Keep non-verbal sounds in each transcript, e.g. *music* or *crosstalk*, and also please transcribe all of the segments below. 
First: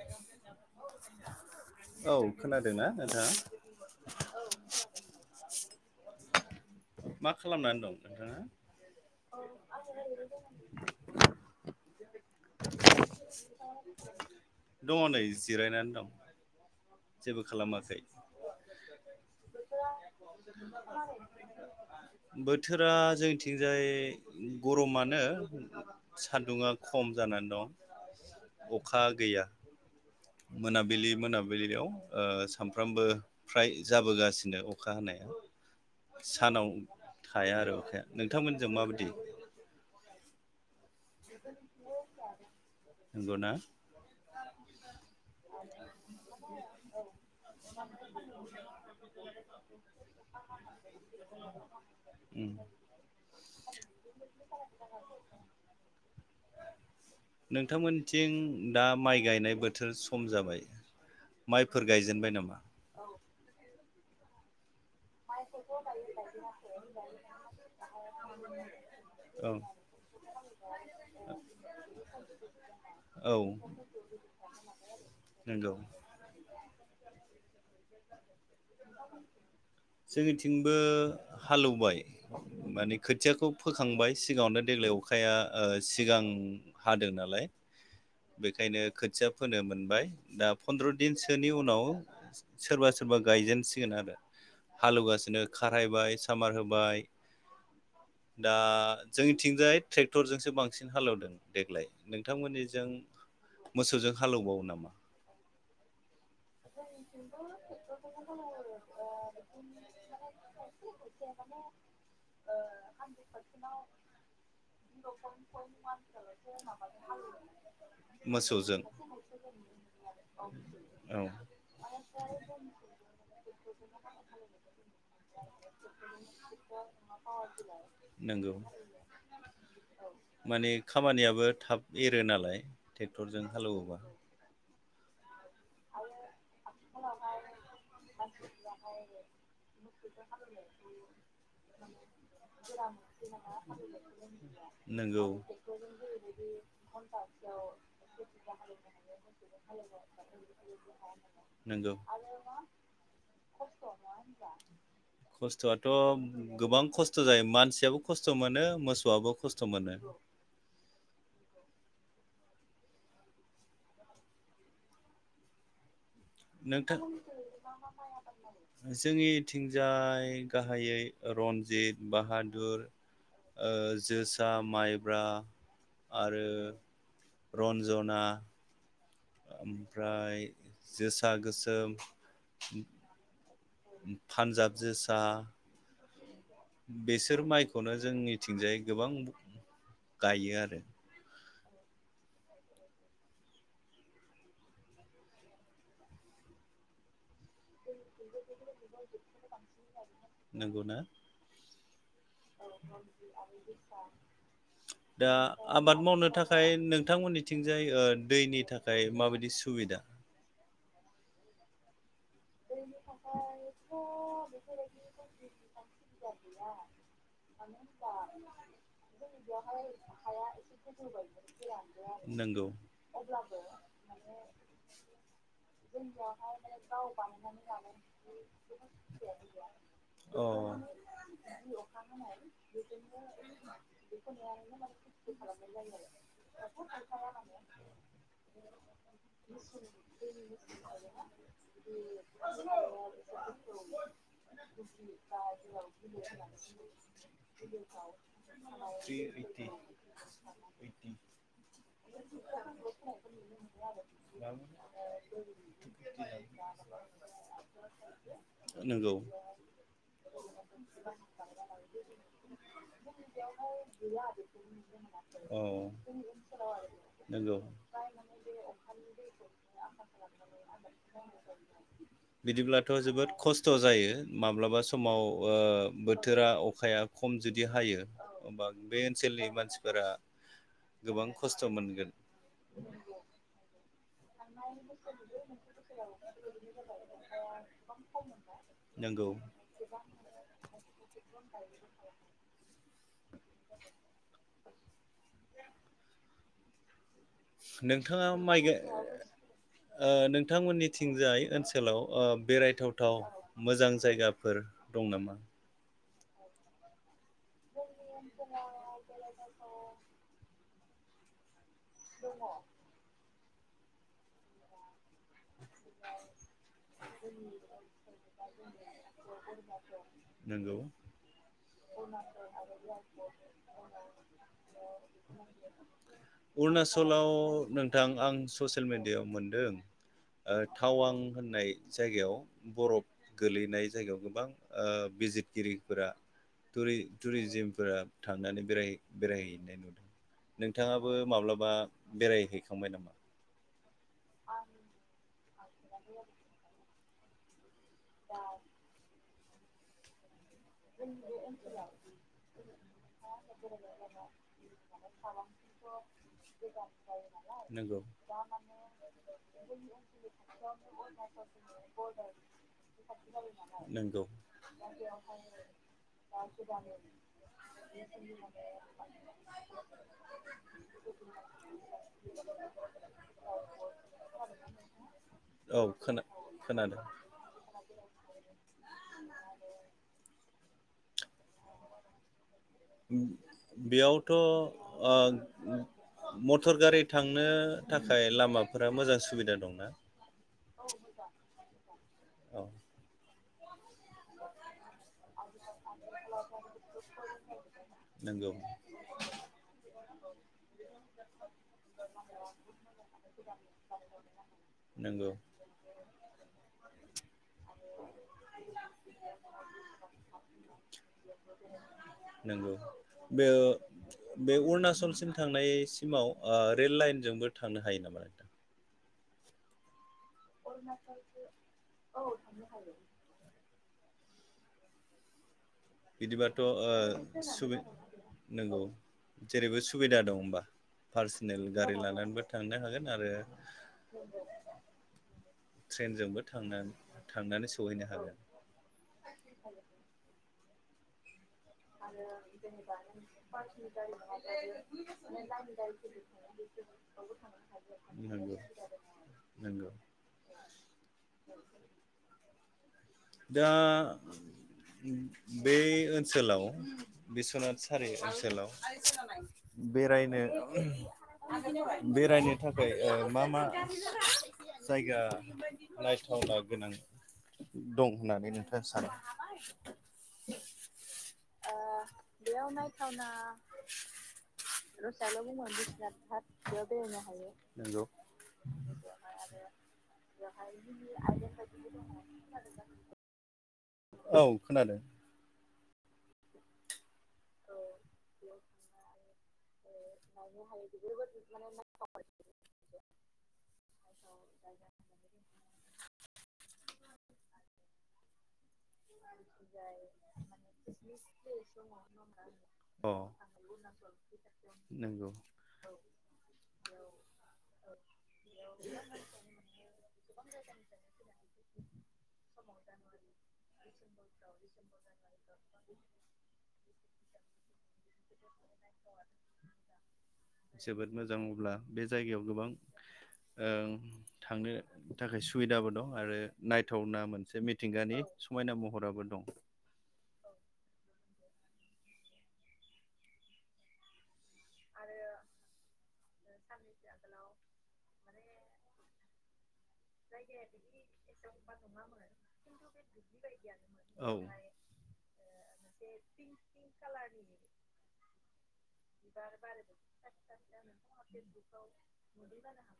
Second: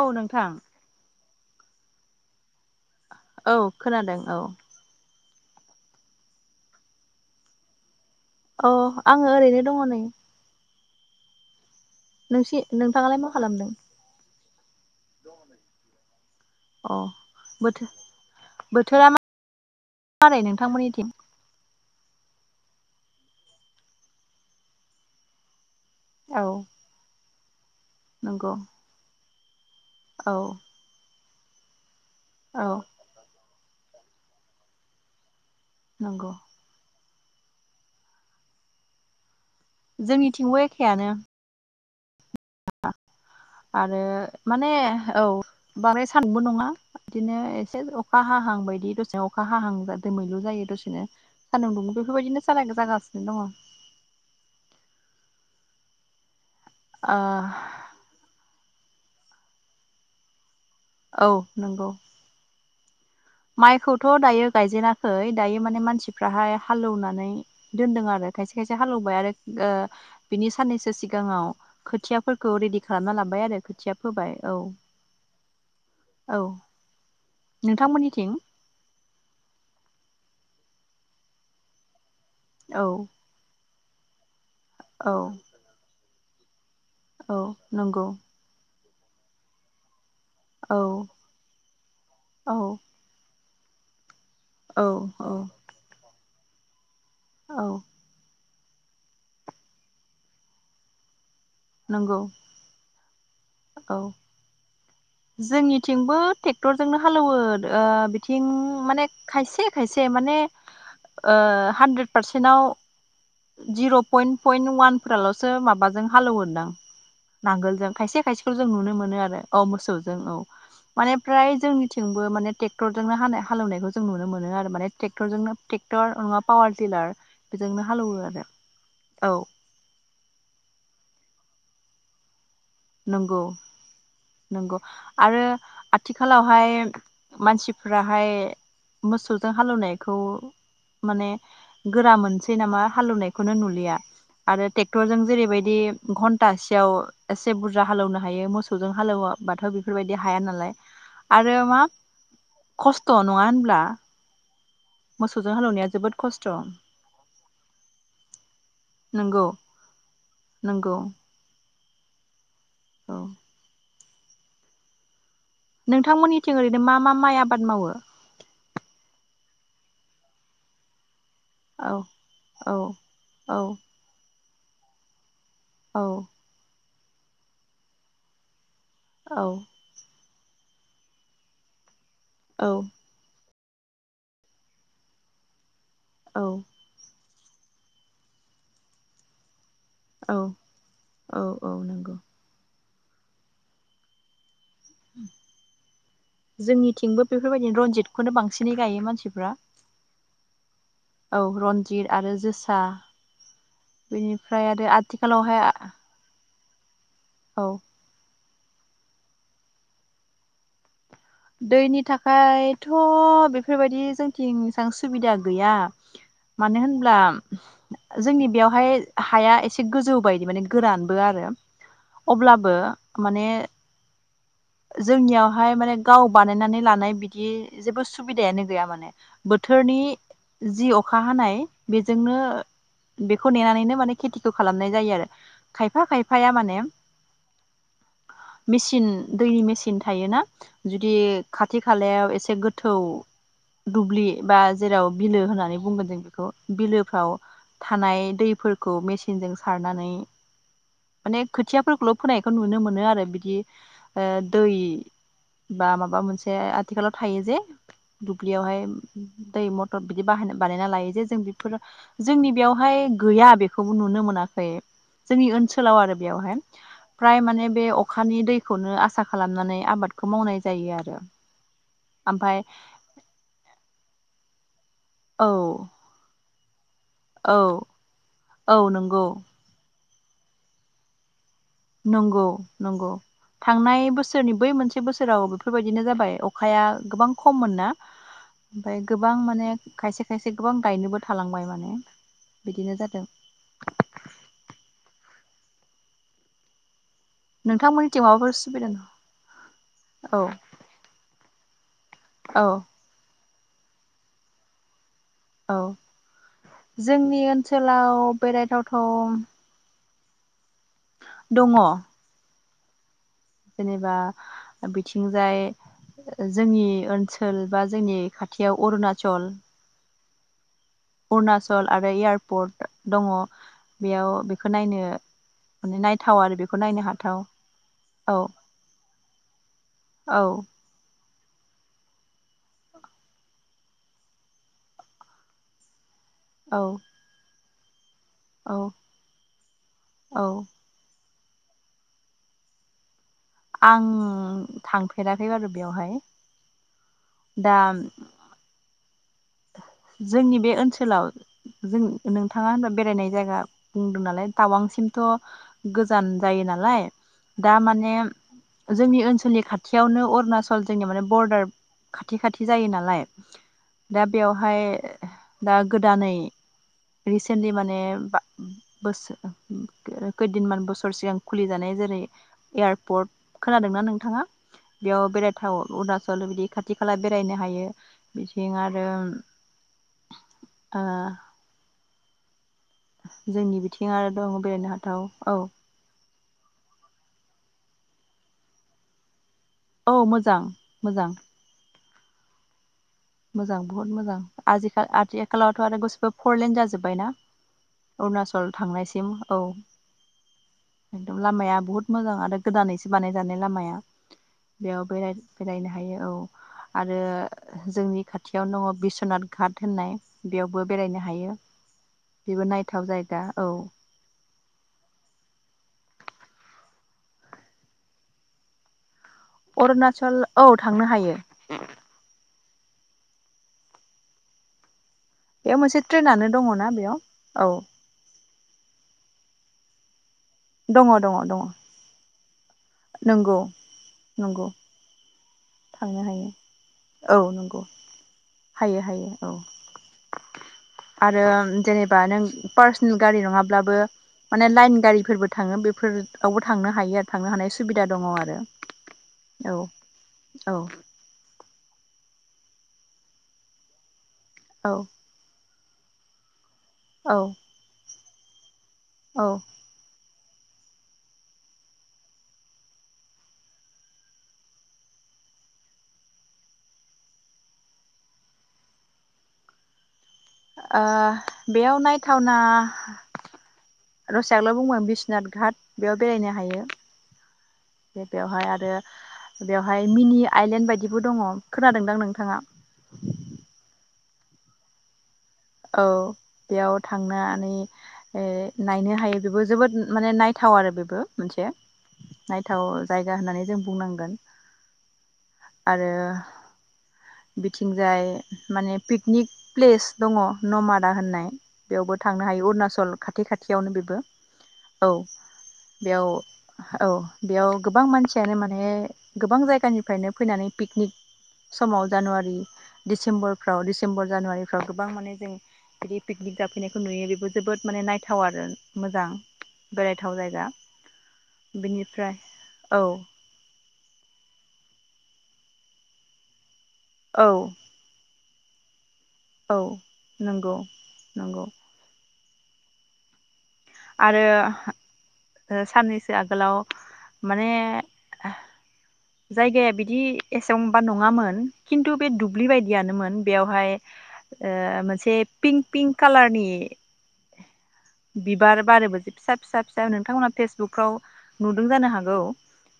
औ नोंथां। औ खोनादोंना नोंथाङा? औ खोनादों औ मा खालामनानै दं? नोंथाङा अ आङो ओरैनो दङ नै नोंसि नोंथाङालाय मा खालामदों? दङ नै। अ जेबो बोथो खालामाखै बोथोरा मारै नोंथांमोननि थिं? बोथोरा जोंनिथिंजाय गरमानो। औ सान्दुङा खम जानानै नंगौ दङ अखा गैया। औ मोनाबिलि मोनाबि बेदियाव ओ औ सानफ्रामबो फ्राय जाबोगासिनो अखा हानाया। नंगौ सानाव थाया आरो अखाया नोंथांमोननिजा माबादि? जोंनिथिंबो एख खेयानो नंगौना आरो माने औ बांद्राय सानबो नङा बिदिनो एसे अखा हाहां बायदि दसेनो अखा हाहां दोमैलु जायो दसेनो सान्दुं बेफोरबायदिनो उम सालाय जागासिनो दङ। नोंथांमोनथिं दा माइ गायनाय बोथोर सम जाबाय। औ नंगौ माइफोर गायजेनबाय नामा? माइखौथ दायो गायजेना ओइ दायो माने मानसिफ्राहाय हालेवनानै दोनदों आरो खायसे खायसे हालौबाय आरो औ ओ बिनि साननैसो सिगाङाव खोथियाफोरखौ रेडि खालामना लाबाय औ आरो खोथिया फोबाय औ नंगौ औ। नोंथांमोननिथिं जोंनिथिंबो हालौबाय औ माने खोथियाखौ फोखांबाय सिगाङावनो देग्लाय औ अखाया ओ सिगां हादों औ नालाय नंगौ बेखायनो खोथिया फोनो मोनबाय। दा औ फन्द्र दिनसोनि उनाव औ सोरबा सोरबा गायजेन सिगोन आरो औ औ हालौगासिनो खारहायबाय सामार होबाय औ दा जोंनिथिंजाय ट्रेक्टरजोंसो बांसिन हालौवदों। देग्लाय नंगौ नोंथांमोननिजों औ मोसौजों हालौबावो नामा? जोंनिथिंबो टेक क्टरजोंनो हालौवो ओ बिथिं माने खायसे खायसे माने ओ हानद्रेद पारसेनाव जिर' पयन्ट पयन्ट वानफोरालसो माबाजों हालौवोदां नांगोलजों खायसे खायसेखौ जों मोसौजों नुनो मोनो आरो औ मोसौजों औ माने औ फ्राय थिंबो माने टेक्टरजोंनो हानाय हालौनायखौ जों नुनो मोनो आरो माने टेक्टरनो टेक्टर नङाबा पावार टिलार बेजोंनो हालौवो आरो नंगौ औ माने खामानियाबो थाब एरो नालाय नंगौ ट्रेक्टरजों हालेवोबा नंगौ आरो आथिखालावहाय फ्राय मानसिफोराहाय मोसौजों हालौनायखौ माने गोरा मोनसै नामा हालौनायखौनो नुलिया आरो टेक्टरजों नोंगौ जेरैबादि घन्टासेयाव बुरजा हालौनो हायो मोसौजों हालौवाबाथ बेफोरबायदि हाया नालाय आरो आरो मा नोंगौ खस्थ नङा होनब्ला? मोसौजों हालेवनाया खस्थआथ जोबोद खस्थ' गोबां खस्थ जायो मानसियाबो खस्थ मोनो मोसौआबो नंगौ खस्थ मोनो। नंगौ औ। नों नोंथांमोननिथिं ओरैनो नोंथां मा मा माइ आबाद मावो? थिंजाय गाहायै औ रनजित औ बाहादुर औ ओ जो सा माइब्रा औ आरो रन्जना औ ओमफ्राय जोसा गोसोम औ। पान्जाब जोसा औ बेसे बिसोर माइखौनो जोंनिथिंजाय गोबां औ गायो आरो। औ औ नंगौ। जोंनिथिंबो बेफोरबायदिनो रनजितखौनो बांसिन बांसिनै गायो मानसिफ्रा नंगौना औ रन्जि गिदिर आरो जोसा बेनिफ्राय आरो दा आथिखालावहाय आबाद मावनो थाखाय नों औ नोंथांमोननिथिंजाय ओ दैनि नि थाखाय माबायदि सुबिदा? दैनि था थाखायथ बेफोरबायदि जोंनिथिं एसेबां सुबिदा गैया मानो होनब्ला जोंनि बेयावहाय हाया एसे गोजौ बायदि माने गोरानबो आरो नंगौ अब्लाबो माने जोंनियावहाय माने गाव बानायनानै लानाय बिद बि जेबो सुबिदायानो गैया माने बोथोरनि अ जि अखा हानाय बेजोंनो बेखौ नेनानैनो माने खेथिखौ खालामनाय जायो आरो खायफा खायफाया माने मेसिन दैनि मेसिन थायोना जुदि खाथि खालायाव एसे गोथौ दुब्लि बा जेराव बिलो होननानै बुंगोन जों बेखौ बिलोफ्राव थानाय दैफोरखौ मेसिनजों सारनानै माने खोथियाफोरखौल' फोनायखौ नुनो मोनो आरो बिदि ओ दै बा माबा मोनसे आथिखालाव थायो जे दुब्लियावहाय नंगौ दै मथर बिदि बाहाय बानायना लायो जे जों बेफोरो जोंनि बेयावहाय गैया बेखौबो नुनो मोनाखै जोंनि औ ओनसोलाव आरो बेयावहाय फ्राय नंगौ माने बे अखानि दैखौनो आसा खालामनानै आबादखौ मावनाय जायो आरो ओमफाय बिदिब्लाथ जोबोद खस्थ जायो माब्लाबा स समाव औ ओ बोथोरा अ खाया खम औ जुदि हायो होनबा औ बे नंगौ ओनसोलनि मानसिफोरा गोबां खस्थ' मोनगोन नंगौ नंगौ थांनाय बो बोसोरनि बै मोनसे बोसोराव बेफोरबायदिनो जाबाय अखाया गोबां खममोन ना ओमफ्राय नंगौ गोबां माने खायसे खायसे गोबां गायनोबो थालांबाय माने बिदिनो जादों नोंथांमोननिथिं नोंथाङा माबाफोर माइ गाय सुबिदा न ओ औ नोंथांमोननिथिंजाय ओनसोलाव ओ औ बेरायथावथाव मोजां जायगाफोर दं नामा? औ जोंनि ओन ओनसोलाव बेरायथावथाव दङ। जेनेबा बिद बिथिंजाय जोंनि ओनसोल बा जोंनि खाथियाव अरुणाचल नोंगौ अरुणाचल आरो एयारपर्ट दङ बेयाव बेखौ नायनो माने नायथाव आरो *unintelligible* बेखौ नायनो अरुणाचलाव हाथाव नोंथां आं औ ससियेल मेडियायाव मोनदों। औ ओ थावा वां होननाय जायगायाव बरफ गोलैनाय जायगायाव गोबां ओ बिजिरगिरिफोरा औ टुरि टुरिजिम फोरा थांनानै औ बेरायहै बेरायहैनाय नुदों औ नोंथाङाबो माब्लाब बा बेरायहैखांबाय नामा? आं थांफेरा *unintelligible* बेवहाय दा जोंनि बे ओनसोलाव जों नोंथाङा होनबा बेरायनाय जायगा बुंदों नालाय टावांसिमथ गोजान जायो नालाय दा नोंगौ माने जोंनि ओनसोलनि खाथियावनो अरुणचल जोंनि माने बरदार खाथि खाथि जायो नालाय नंगौ दा बेवहाय दाग गोदानै रिसेन्टलि माने बा बोसो खो खैदिनमान बोसोर सिगां खुलि जानाय जेरै एयारपर्ट खोनादोंना नोंथाङा बेयाव बेरायथाव औ खोना अरुनााचल बिदि खाथि खोनादों खाला बेरायनो हायो बिथिं आर *unintelligible* आ जोंनि बिथिं आरो बेयावथ' दं बेरायनो हाथाव औ। मथर गारि थांनो थाखाय लामाफोरा मोजां सुबिदा दं। औ मोजां मोजां। अ मोजां बहुत मोजां आजिखा आथि *unintelligible* थ आरो गासिबो फरलेन जाजोब्बायना नंगौ अरुणाचल थांनायसिम। औ। एकदम लामाया बहुत मोजां आरो गोदानैसो बानायजानाय लामाया। बेयाव बेराय नंगौ बेरायनो हायो। औ आरो जोंनि खाथियावनो दङ' बिस्वनाथ घाट होननाय बेयावबो हायो बेबो नंगौ नायथाव जायगा। बे औ। बे अरुणाचलसिम थांनायसिमाव ओ रेल लाइनजोंबो थांनो हायो नामा नोंथां? अरुना सल औ थांनो हायो। थांनो हायो बेयाव मोनसे ट्रेनानो बिदिबाथ' ओ दङ'ना बेयाव सुबि औ। नंगौ जेरैबो सुबिदा दं। *unintelligible* दङ दङ दङ फारसनेल गारि लानानैबो थांनो हागोन। आरो नंगौ नंगौ थांनो ट्रेनजोंबो थांनानै हायो औ थांनानै नंगौ सहैनो हागोन हायो हायो औ। आरो जेनेबा आरो नों जेनेबा पार्सनेल नों गारि पार्सनेल नङाब्लाबो गारि माने लाइन नङाब्लाबो माने गारिफोरबो लाइन थाङो बेफोरावबो थांनो हायो आरो गारिफोरबो थांनो हानाय हायो सुबिदा दङ नंगौ आरो बेफोरावबो थांनो हायो आरो औ नंगौ। औ दा औ *inaudible* बे ओनसोलाव औ बिस्वनाथ सारि *unintelligible* औ बेरायनो बेरायनो थाखाय ओ मा मा जायगा नायथावना गोनां दं होननानै नोंथाङा सानो? ओ बेयाव नायथावना *unintelligible* बिश्वनाथ घाट बेयाव बेरायनो हायो। नंगौ बेवहाय आरो बेवहाय मिनि आइलेण्ड बायदिबो दङ'। खोनादोंदां नोंथाङा? औ खोनादो। औ बेयाव थांनानै ओ नायनो हायो बेबो जोबोद माने नायथाव आरो बेबो मोनसे नायथाव जायगा होननानै जों बुंनांगोन आरो बिथिंजाय माने पिकनिक प्लेस दङ' नमादा होननाय बेयावबो थांनो हायो अुरुणाच अ बे खाथियावनो बेबो औ नंगौ बेयाव औ बेयाव गोबां मानसियानो माने गोबां जायगानिफ्रायनो फैनानै पिकनिक समाव जानुवारि डिसेम्बरफ्राव डिसेम्बर जानुवारिफ्राव गोबां माने जों बिदि पिकनिक जाफैनायखौ नुयो बेबो जोबोद नायथाव आरो मोजां बेरायथाव जायगा जोबोद मोजां अब्ला बे बेनिफ्राय जायगायाव गोबां औ ओ थांनो थाखाय सुबिदाबो दं आरो नाय थावना औ मोनसे मिथिंगानि समायना महराबो दं। औ नंगौ नंगौ आरो ओ साननैसो आगोलाव माने जायगाया बिदि एसेबां बा नङामोन खिनथु बे दुब्लि बायदियानोमोन बेयावहाय औ ओ मोनसे पिंक पिंक कालारनि बिबार बारोबो जि फिसा फिसा फिसा नोंथांमोनहा फेसबुकफ्राव नुदों जानो हागौ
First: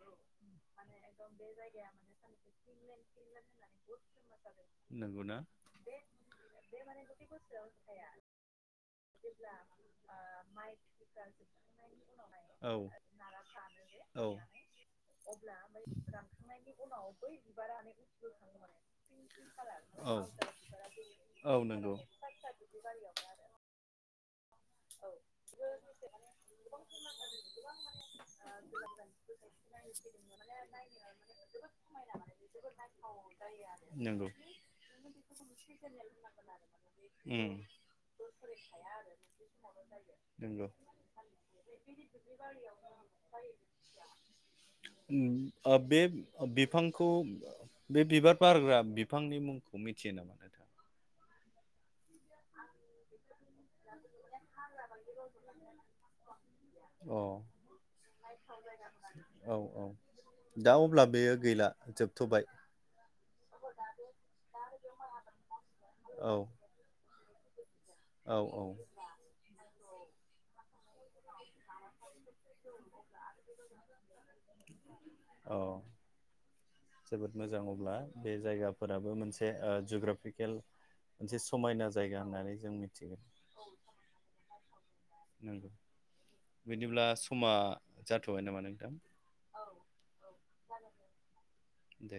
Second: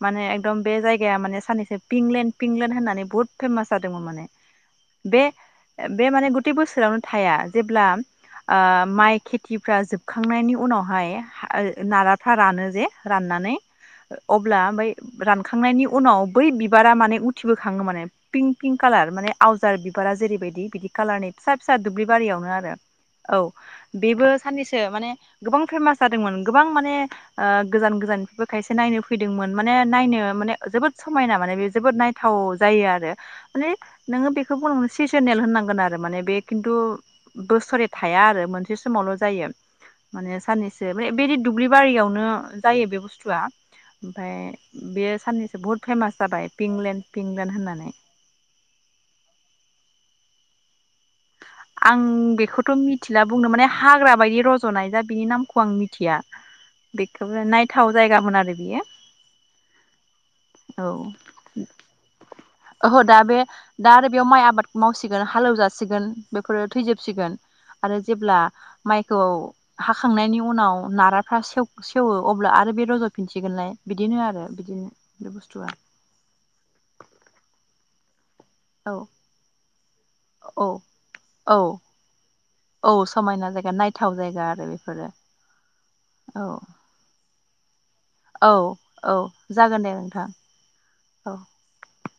माने एकदम बे जायगाया माने साननैसो पिंक लेण्ड पिंकलेण्ड होननानै बुहुत फेमास जादोंमोन माने बे नंगौना बे माने गताइ बोसोरावनो थाया जेब्ला ओ माइ खेथिफ्रा जोब खांनायनि उनावहाय ओ नाराफ्रा रानो औ जे राननानै औ अब्ला बै रानखांनायनि उनाव बै बिबार उथिबो खाङो माने पिंक पिंक कालार माने आवजार बिबारा औ जेरैबायदि बिदि कालारनि फिसा औ फिसा नंगौ दुब्लि बारियावनो आरो औ बेबो साननैसो माने गोबां फेमास जादोंमोन गोबां माने ओ गोजान गोजाननिफ्रायबो खायसे नायनो फैदोंमोन माने नायनो माने जोबोद समायना माने बे नायथाव जायो आरो माने नंगौ नोङो बेखौ बुंनांगोन सेसनेल होननांगोन आरो माने बे खिन्थु उम बोसोरे थाया आरो मोनसे समावल जायो। माने नंगौ साननैसो बेदि दुब्लि बारियावनो जायो बे बुस्थुआ ओमफ्राय बेयो उम, साननैसो बुहुत ओ बे फेमास जाबाय पिंलेण्ड बिफांखौ पिंलेण्ड होननानै बे बिबार बारग्रा बिफांनि मुंखौ मि थियो नामा नोंथांहा? आं बेखौथ मिथिला बुंनो माने हाग्रा बायदि रज'नाय जा बिनि नामखौ आं मिथिया अ बेखौबो नायथाव जायगामोन आरो बियो औ औ दा औ अब्ला बेयो गैला? जोबथबाय ओहो दा बे दा आरो बेयाव माइ आबाद मावसिगोन हालौ जासि सिगोन औ बेफोरो थैजोबसिगोन आरो जेब्ला औ औ माइखौ हाखांनायनि उनाव नाराफ्रा सेव-सेवो अब्ला आरो बे रज फिनसिगोनलाय बिदिनो आरो बिदिनो बे औ बुस्थुआ। जोबोद मोजां अब्ला बे औ जायगाफोराबो मोनसे ओ जुग्राफिकेल औ मोनसे औ समायना जायगा होननानै जों औ मिथिगोन समायना जायगा नायथाव जायगा आर बिफोरो नोंगो बिदिब्ला खमा औ औ जागोन दे नोंथां औ। दे